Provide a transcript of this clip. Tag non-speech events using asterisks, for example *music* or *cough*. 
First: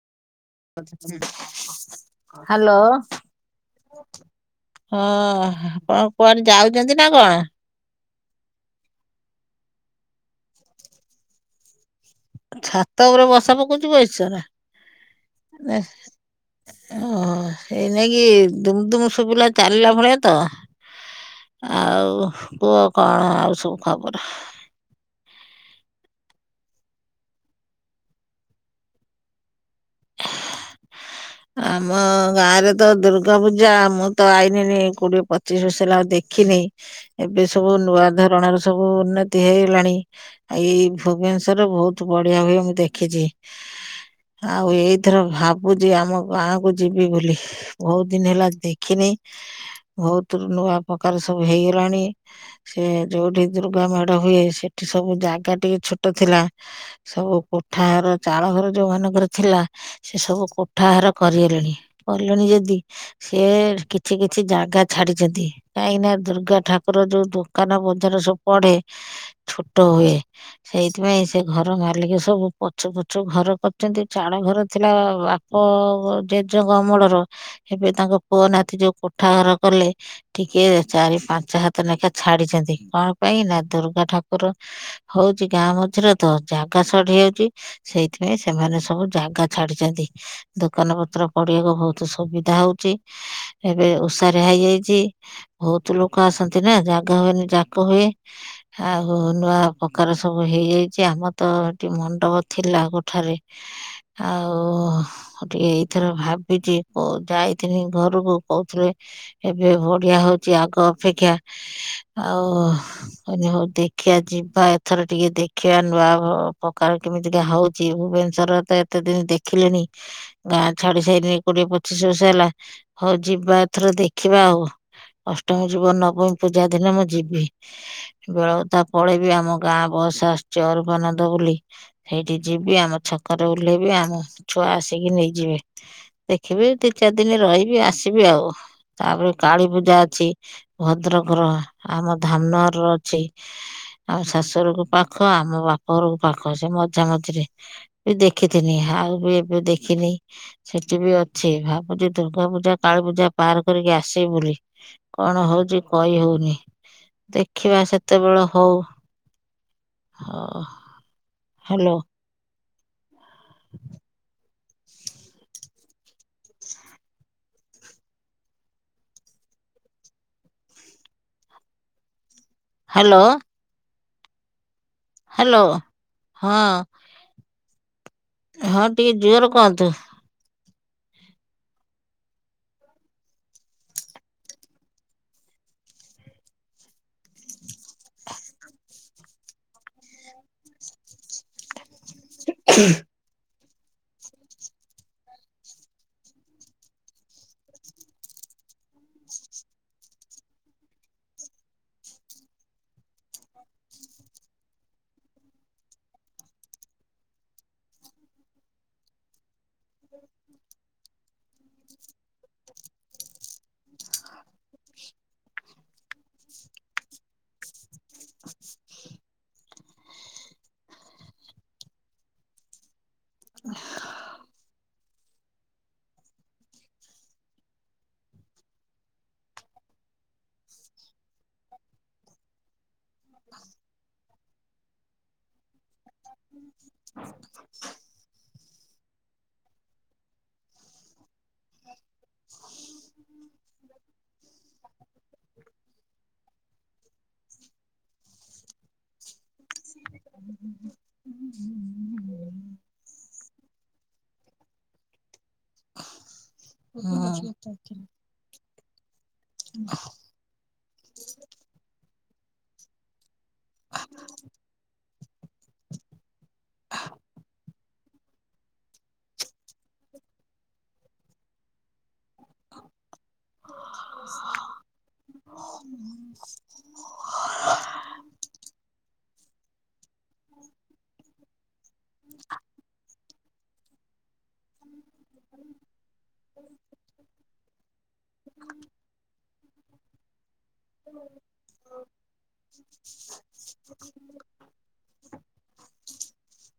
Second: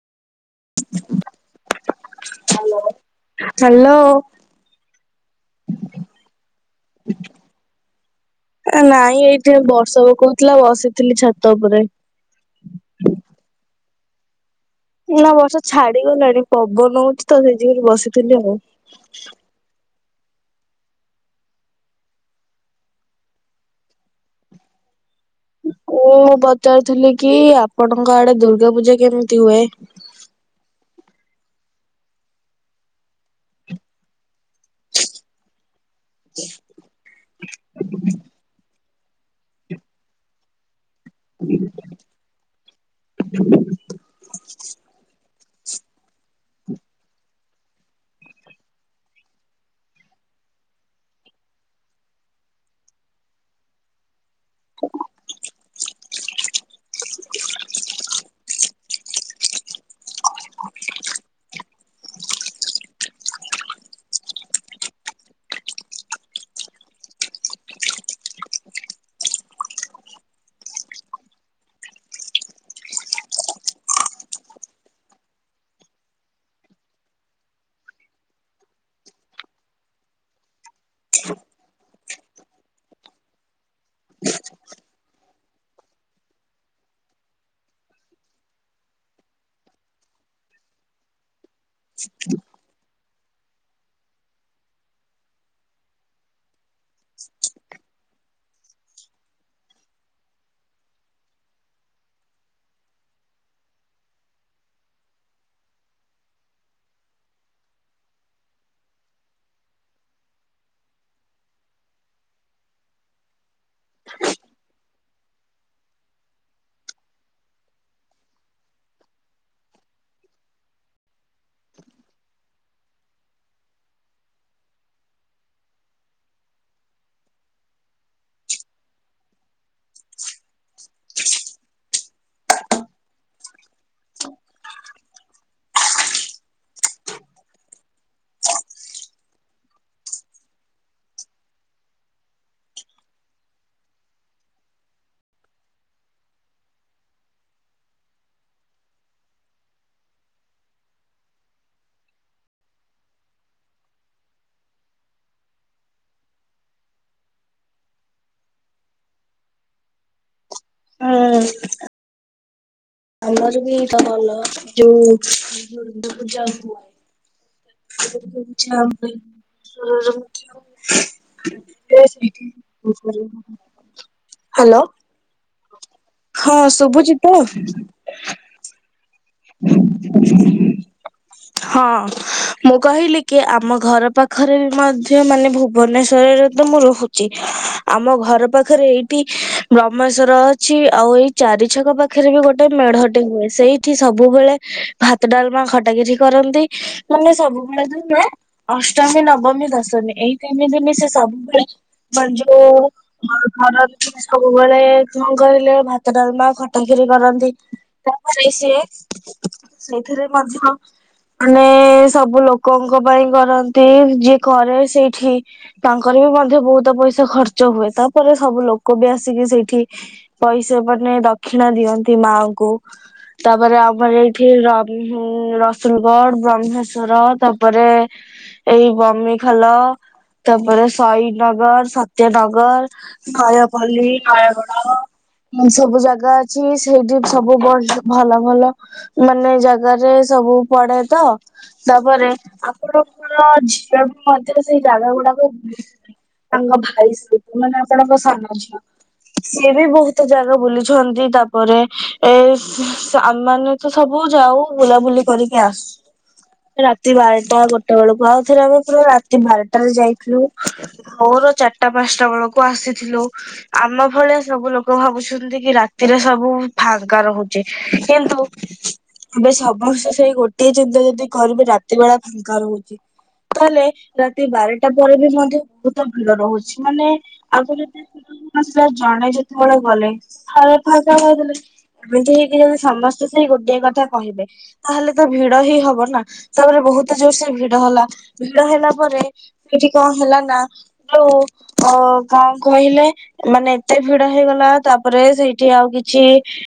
Hello, hello ହଁ ଆପଣ କୁଆଡେ ଯାଉଛନ୍ତି ନା କଣ? ଆ ନାଇଁ ଏଇଠି ବର୍ଷା ପକଉଥିଲା ବସିଥିଲି ଛାତ ଉପରେ। ଛାତ ଉପରେ ବସା ପକଉଛି ବଇସ ନା? ନା ବର୍ଷା ଛାଡିଗଲାଣି ପବନ ଓ ହଉଛି ତ ଯୋଗୁରୁ ସେଇ ନାକି ବସିଥିଲି ଆଉ। ଦୁମ ଦୁମ ଶୁଭିଲା ଚାଲିଲା ଭଳିଆ ତ ଆଉ କୁହ କଣ ଆଉ ସବୁ ଖବର। ମୁଁ ପଚାରୁଥିଲି କି ଆପଣଙ୍କ ଆଡେ ଦୁର୍ଗା ପୂଜା କେମିତି ହୁଏ? ଆମ ଗାଁ ରେ ତ ଦୁର୍ଗା ପୂଜା ମୁଁ ତ ଆଇନିନି କୋଡିଏ ପଚିଶ ବସିଲ ଆଉ ଦେଖି ଦେଖିନି ଏବେ ସବୁ ନୂଆ ଧରଣର ସବୁ ଉନ୍ନତି ହେଇଗଲାଣି। ଏଇ ଭୁବନେଶ୍ଵରରେ ବହୁତ ବଢିଆ ହୁଏ ମୁଁ ଦେଖିଛି। ଆଉ ଏଇଥର ଭାବୁଛି ଆମ ଗାଁକୁ ଯିବି ବୋଲି। ବହୁତ ଦିନ ହେଲା ଦେଖିନି ବହୁତ ନୂଆ ପ୍ରକାର ସବୁ ହେଇଗଲାଣି ସେ ଯୋଉଠି ଦୁର୍ଗା ମେଢ ହୁଏ ସେଠି ସବୁ ଜାଗା ଟିକେ ଛୋଟ ଥିଲା ସବୁ କୋଠା ଘର ଚାଳ ଘର ଯୋଉ ମାନଙ୍କର ଥିଲା ସେ ସବୁ କୋଠାହାର କରିହଲେଣି କଲେଣି ଯଦି ସିଏ କିଛି କିଛି ଜାଗା ଛାଡିଛନ୍ତି। କାହିଁକି ନା ଦୁର୍ଗା ଠାକୁର ଯୋଉ ଦୋକାନ ବଜାର ସବୁ ପଢେ ଛୋଟ ହୁଏ ସେଇଥିପାଇଁ ସେ ଘର ମାଲିକ ସବୁ ପଛୁ ପଛୁ ଘର କରିଛନ୍ତି। ଚାଡ ଘର ଥିଲା ବାପ ଜେଜେଙ୍କ ଅମଳର ଏବେ ତାଙ୍କ ପୁଅ ନାତି ଯୋଉ କୋଠା ଘର କଲେ ଟିକେ ଚାରି ପାଞ୍ଚ ହାତ ଲେଖା ଛାଡିଛନ୍ତି କଣ ପାଇଁ ନା ଦୁର୍ଗା ଠାକୁର ହଉଛି ଗାଁ ମଝିରେ ତ ଜାଗା ସଟ ହେଇଯାଉଛି ସେଇଥିପାଇଁ ସେମାନେ ସବୁ ସବୁ ଜାଗା ଛାଡିଛନ୍ତି ଦୋକାନ ପତ୍ର ପଡିବାକୁ ବହୁତ ସୁବିଧା ହଉଚି। ଏବେ ଉସାରିଆ ହେଇଯାଇଛି। ବହୁତ ଲୋକ ଆସନ୍ତି ନା ଜାଗା ହୁଏନି ଯାକ ହୁଏ। ଆଉ ନୂଆ ପ୍ରକାର ସବୁ ହେଇଯାଇଛି ଆମର ତ ଏଠି ମଣ୍ଡପ ଥିଲା କୋଠାରେ ଆଉ ମୁଁ ଟିକେ ଏଇଥର ଭାବିଛି ଯାଇଥିନି ଘରକୁ କହୁଥିଲେ। ଏବେ ବଢିଆ ହଉଛି ଆଗ ଅପେକ୍ଷା ଆଉ ହନି ହଉ ଦେଖିବା ଯିବା ଏଥର ଟିକେ ଦେଖିବା ନୂଆ ପ୍ରକାର କେମିତିକା ହଉଛି ଭୁବନ ର ତ ଏତେ ଦିନ ଦେଖିଲେଣି। ଗାଁ ଛାଡି ସାରନି କୋଡିଏ ପଚିଶ ବର୍ଷ ହେଲା ହଉ ଯିବା ଏଥର ଦେଖିବା ଆଉ ଅଷ୍ଟମୀ ଯୁବ ନବମୀ ପୂଜା ଦିନ ମୁଁ ଯିବି। ବେଳକୁ ତା ପଳେଇବି ଆମ ଗାଁ ବସ ଆସୁଛି ଅରୂପାନନ୍ଦ ବୋଲି ସେଇଠି ଯିବି ଆମ ଛକରେ ଓହ୍ଲେଇବି ଆମ ଛୁଆ ଆସିକି ନେଇଯିବେ। ଦେଖିବି ଦି ଚାରି ଦିନ ରହିବି ଆସିବି ଆଉ। ତାପରେ କାଳୀ ପୂଜା ଅଛି ଭଦ୍ରକର ଆମ ଧାମନଗର ର ଅଛି। ଆମ ଶାଶୁଘରକୁ ପାଖ ଆମ ବାପା ଘରକୁ ପାଖ ସେ ମଝା ମଝିରେ ବି ଦେଖିଥିନି ଆଉ ବି ଏବେ ଦେଖିନି? ସେଠି ବି ଅଛି ଭାବୁଛି ଦୁର୍ଗା ପୂଜା କାଳୀ ପୂଜା ପାର କରିକି ଆଶିବି ବୋଲି। କଣ ହଉଛି କହି ହଉନି ଦେଖିବା ସେତେବେଳ ହଉ ହଁ। ହୁଁ। ଆମର ବି ତ ଭଲ ଯୋଉ ଦୁର୍ଗା ପୂଜା ହୁ *unintelligible* ହ୍ୟାଲୋ ହ୍ୟାଲୋ ହ୍ୟାଲୋ ହଁ ଶୁଭୁଚି? ତ ହଁ ଟିକେ ଜୋର କହନ୍ତୁ? *unintelligible* *unintelligible* ହଁ ମୁଁ କହିଲି କି ଆମ ଘର ପାଖରେ ବି ମଧ୍ୟ ମାନେ ଭୁବନେଶ୍ଵରରେ ତ ମୁଁ ରହୁ ଆମ ଘର ପାଖରେ ଏଇଠି ବ୍ରହ୍ମେଶ୍ଵର ଅଛି ଆଉ ଏଇ ଚାରି ଛକ ପାଖ ପାଖରେ ବି ଗୋଟେ ମେଢଟେ ହୁଏ ସେଇଠି ସବୁବେଳେ ଭାତ ଡାଲମା ଖଟା କ୍ଷୀରି କରନ୍ତି। ମାନେ ସବୁବେଳେ ଯ ଅଷ୍ଟମୀ ନବମୀ ଦଶମୀ ଏଇ ତିନି ଦିନ ସିଏ ସବୁବେଳେ ମ ଯେ ଘର ସବୁବେଳେ କଣ କହିଲେ ଭାତ ଡାଲମା ଖଟା ଖିରି କରନ୍ତି। ତାପରେ ସିଏ ସେଥିରେ ମଧ୍ୟ ମାନେ ସବୁ ଲୋକଙ୍କ ପାଇଁ କରନ୍ତି ଯିଏ କରେ ସେଇଠି ତାଙ୍କର ବି ମଧ୍ୟ ବହୁତ ପଇସା ଖର୍ଚ୍ଚ ହୁଏ ତାପରେ ସବୁ ଲୋକ ବି ଆସିକି ସେଇଠି ପଇସା ମାନେ ଦକ୍ଷିଣା ଦିଅନ୍ତି ମାଙ୍କୁ ତାପରେ ଆମର ଏଇଠି ରସୁଲଗଡ ବ୍ରହ୍ମେଶ୍ଵର ତାପରେ ଏଇ ବମିଖାଲ ତାପରେ ସହିଦନଗର ସତ୍ୟନଗର ନୟାପଲ୍ଲୀ ନୟାଗଡ ସବୁ ଜାଗା ଅଛି ସେଇଠି ସବୁ ବଡ ଭଲ ଭଲ ମାନେ ଜାଗାରେ ସବୁ ପଡେ ତ ତାପରେ ଆପଣଙ୍କର ଝିଅକୁ ମଧ୍ୟ ସେଇ ଜାଗା ଗୁଡାକୁ ତାଙ୍କ ଭାଇ ସହି ମାନେ ଆପଣଙ୍କ ସାନ ଝିଅ ସିଏବି ବହୁତ ଜାଗା ବୁଲି ଛନ୍ତି ତାପରେ ଏ ଆମେମାନେ ତ ସବୁ ଯାଉ ବୁଲାବୁଲି କରିକି ଆସୁ। ରାତି ହଁ ବାରଟା ଗୋଟେ ବେଳକୁ ଆଉ ଥରେ ଆମେ ପୁରା ରାତି ବାରଟାରେ ଯାଇଥିଲୁ ଭୋର ଚାରିଟା ପାନ୍ସଟା ବେଳକୁ ଆସିଥିଲୁ। ଆମ ଭଳିଆ ସବୁ ଲୋକ ଭାବୁଛନ୍ତି କି ରାତିରେ ସବୁ ଫଙ୍କା ରହୁ ଚି ସେମ୍ ତୁ ଏବେ ସବସ୍ତେ ସେଇ ଗୋଟିଏ ଚିନ୍ତା ଯଦି କରିବେ ରାତି ବେଳା ଫାଙ୍କା ରହୁଚି ତାହେଲେ ରାତି ବାରଟା ପରେ ବି ମଧ୍ୟ ବହୁତ ଭଲ ରହୁଛି ମାନେ ଆଉ ସେ ଯଦି *unintelligible* ଜଣେ ଯେତେବେଳେ ଗଲେ ଫାଳେ ଫାଙ୍କା କର ଦେଲେ। ଏମିତି ହେଇକି ଯଦି ସମସ୍ତେ ସେଇ ଗୋଟିଏ କଥା କହିବେ ତାହେଲେ ତ ଭିଡ ହିଁ ହବ ନା ତାପରେ ବହୁତ ଜୋର ସେ ଭିଡ ହେଲା ଭିଡ ହେଲା ପରେ କିଛି କଁ ହେଲା ନା ହୁଁ ଓ କଁ କହିଲେ ମାନେ ଏତେ ଭିଡ ହେଇଗଲା ତାପରେ ସେଇଠି ଆଉ କିଛି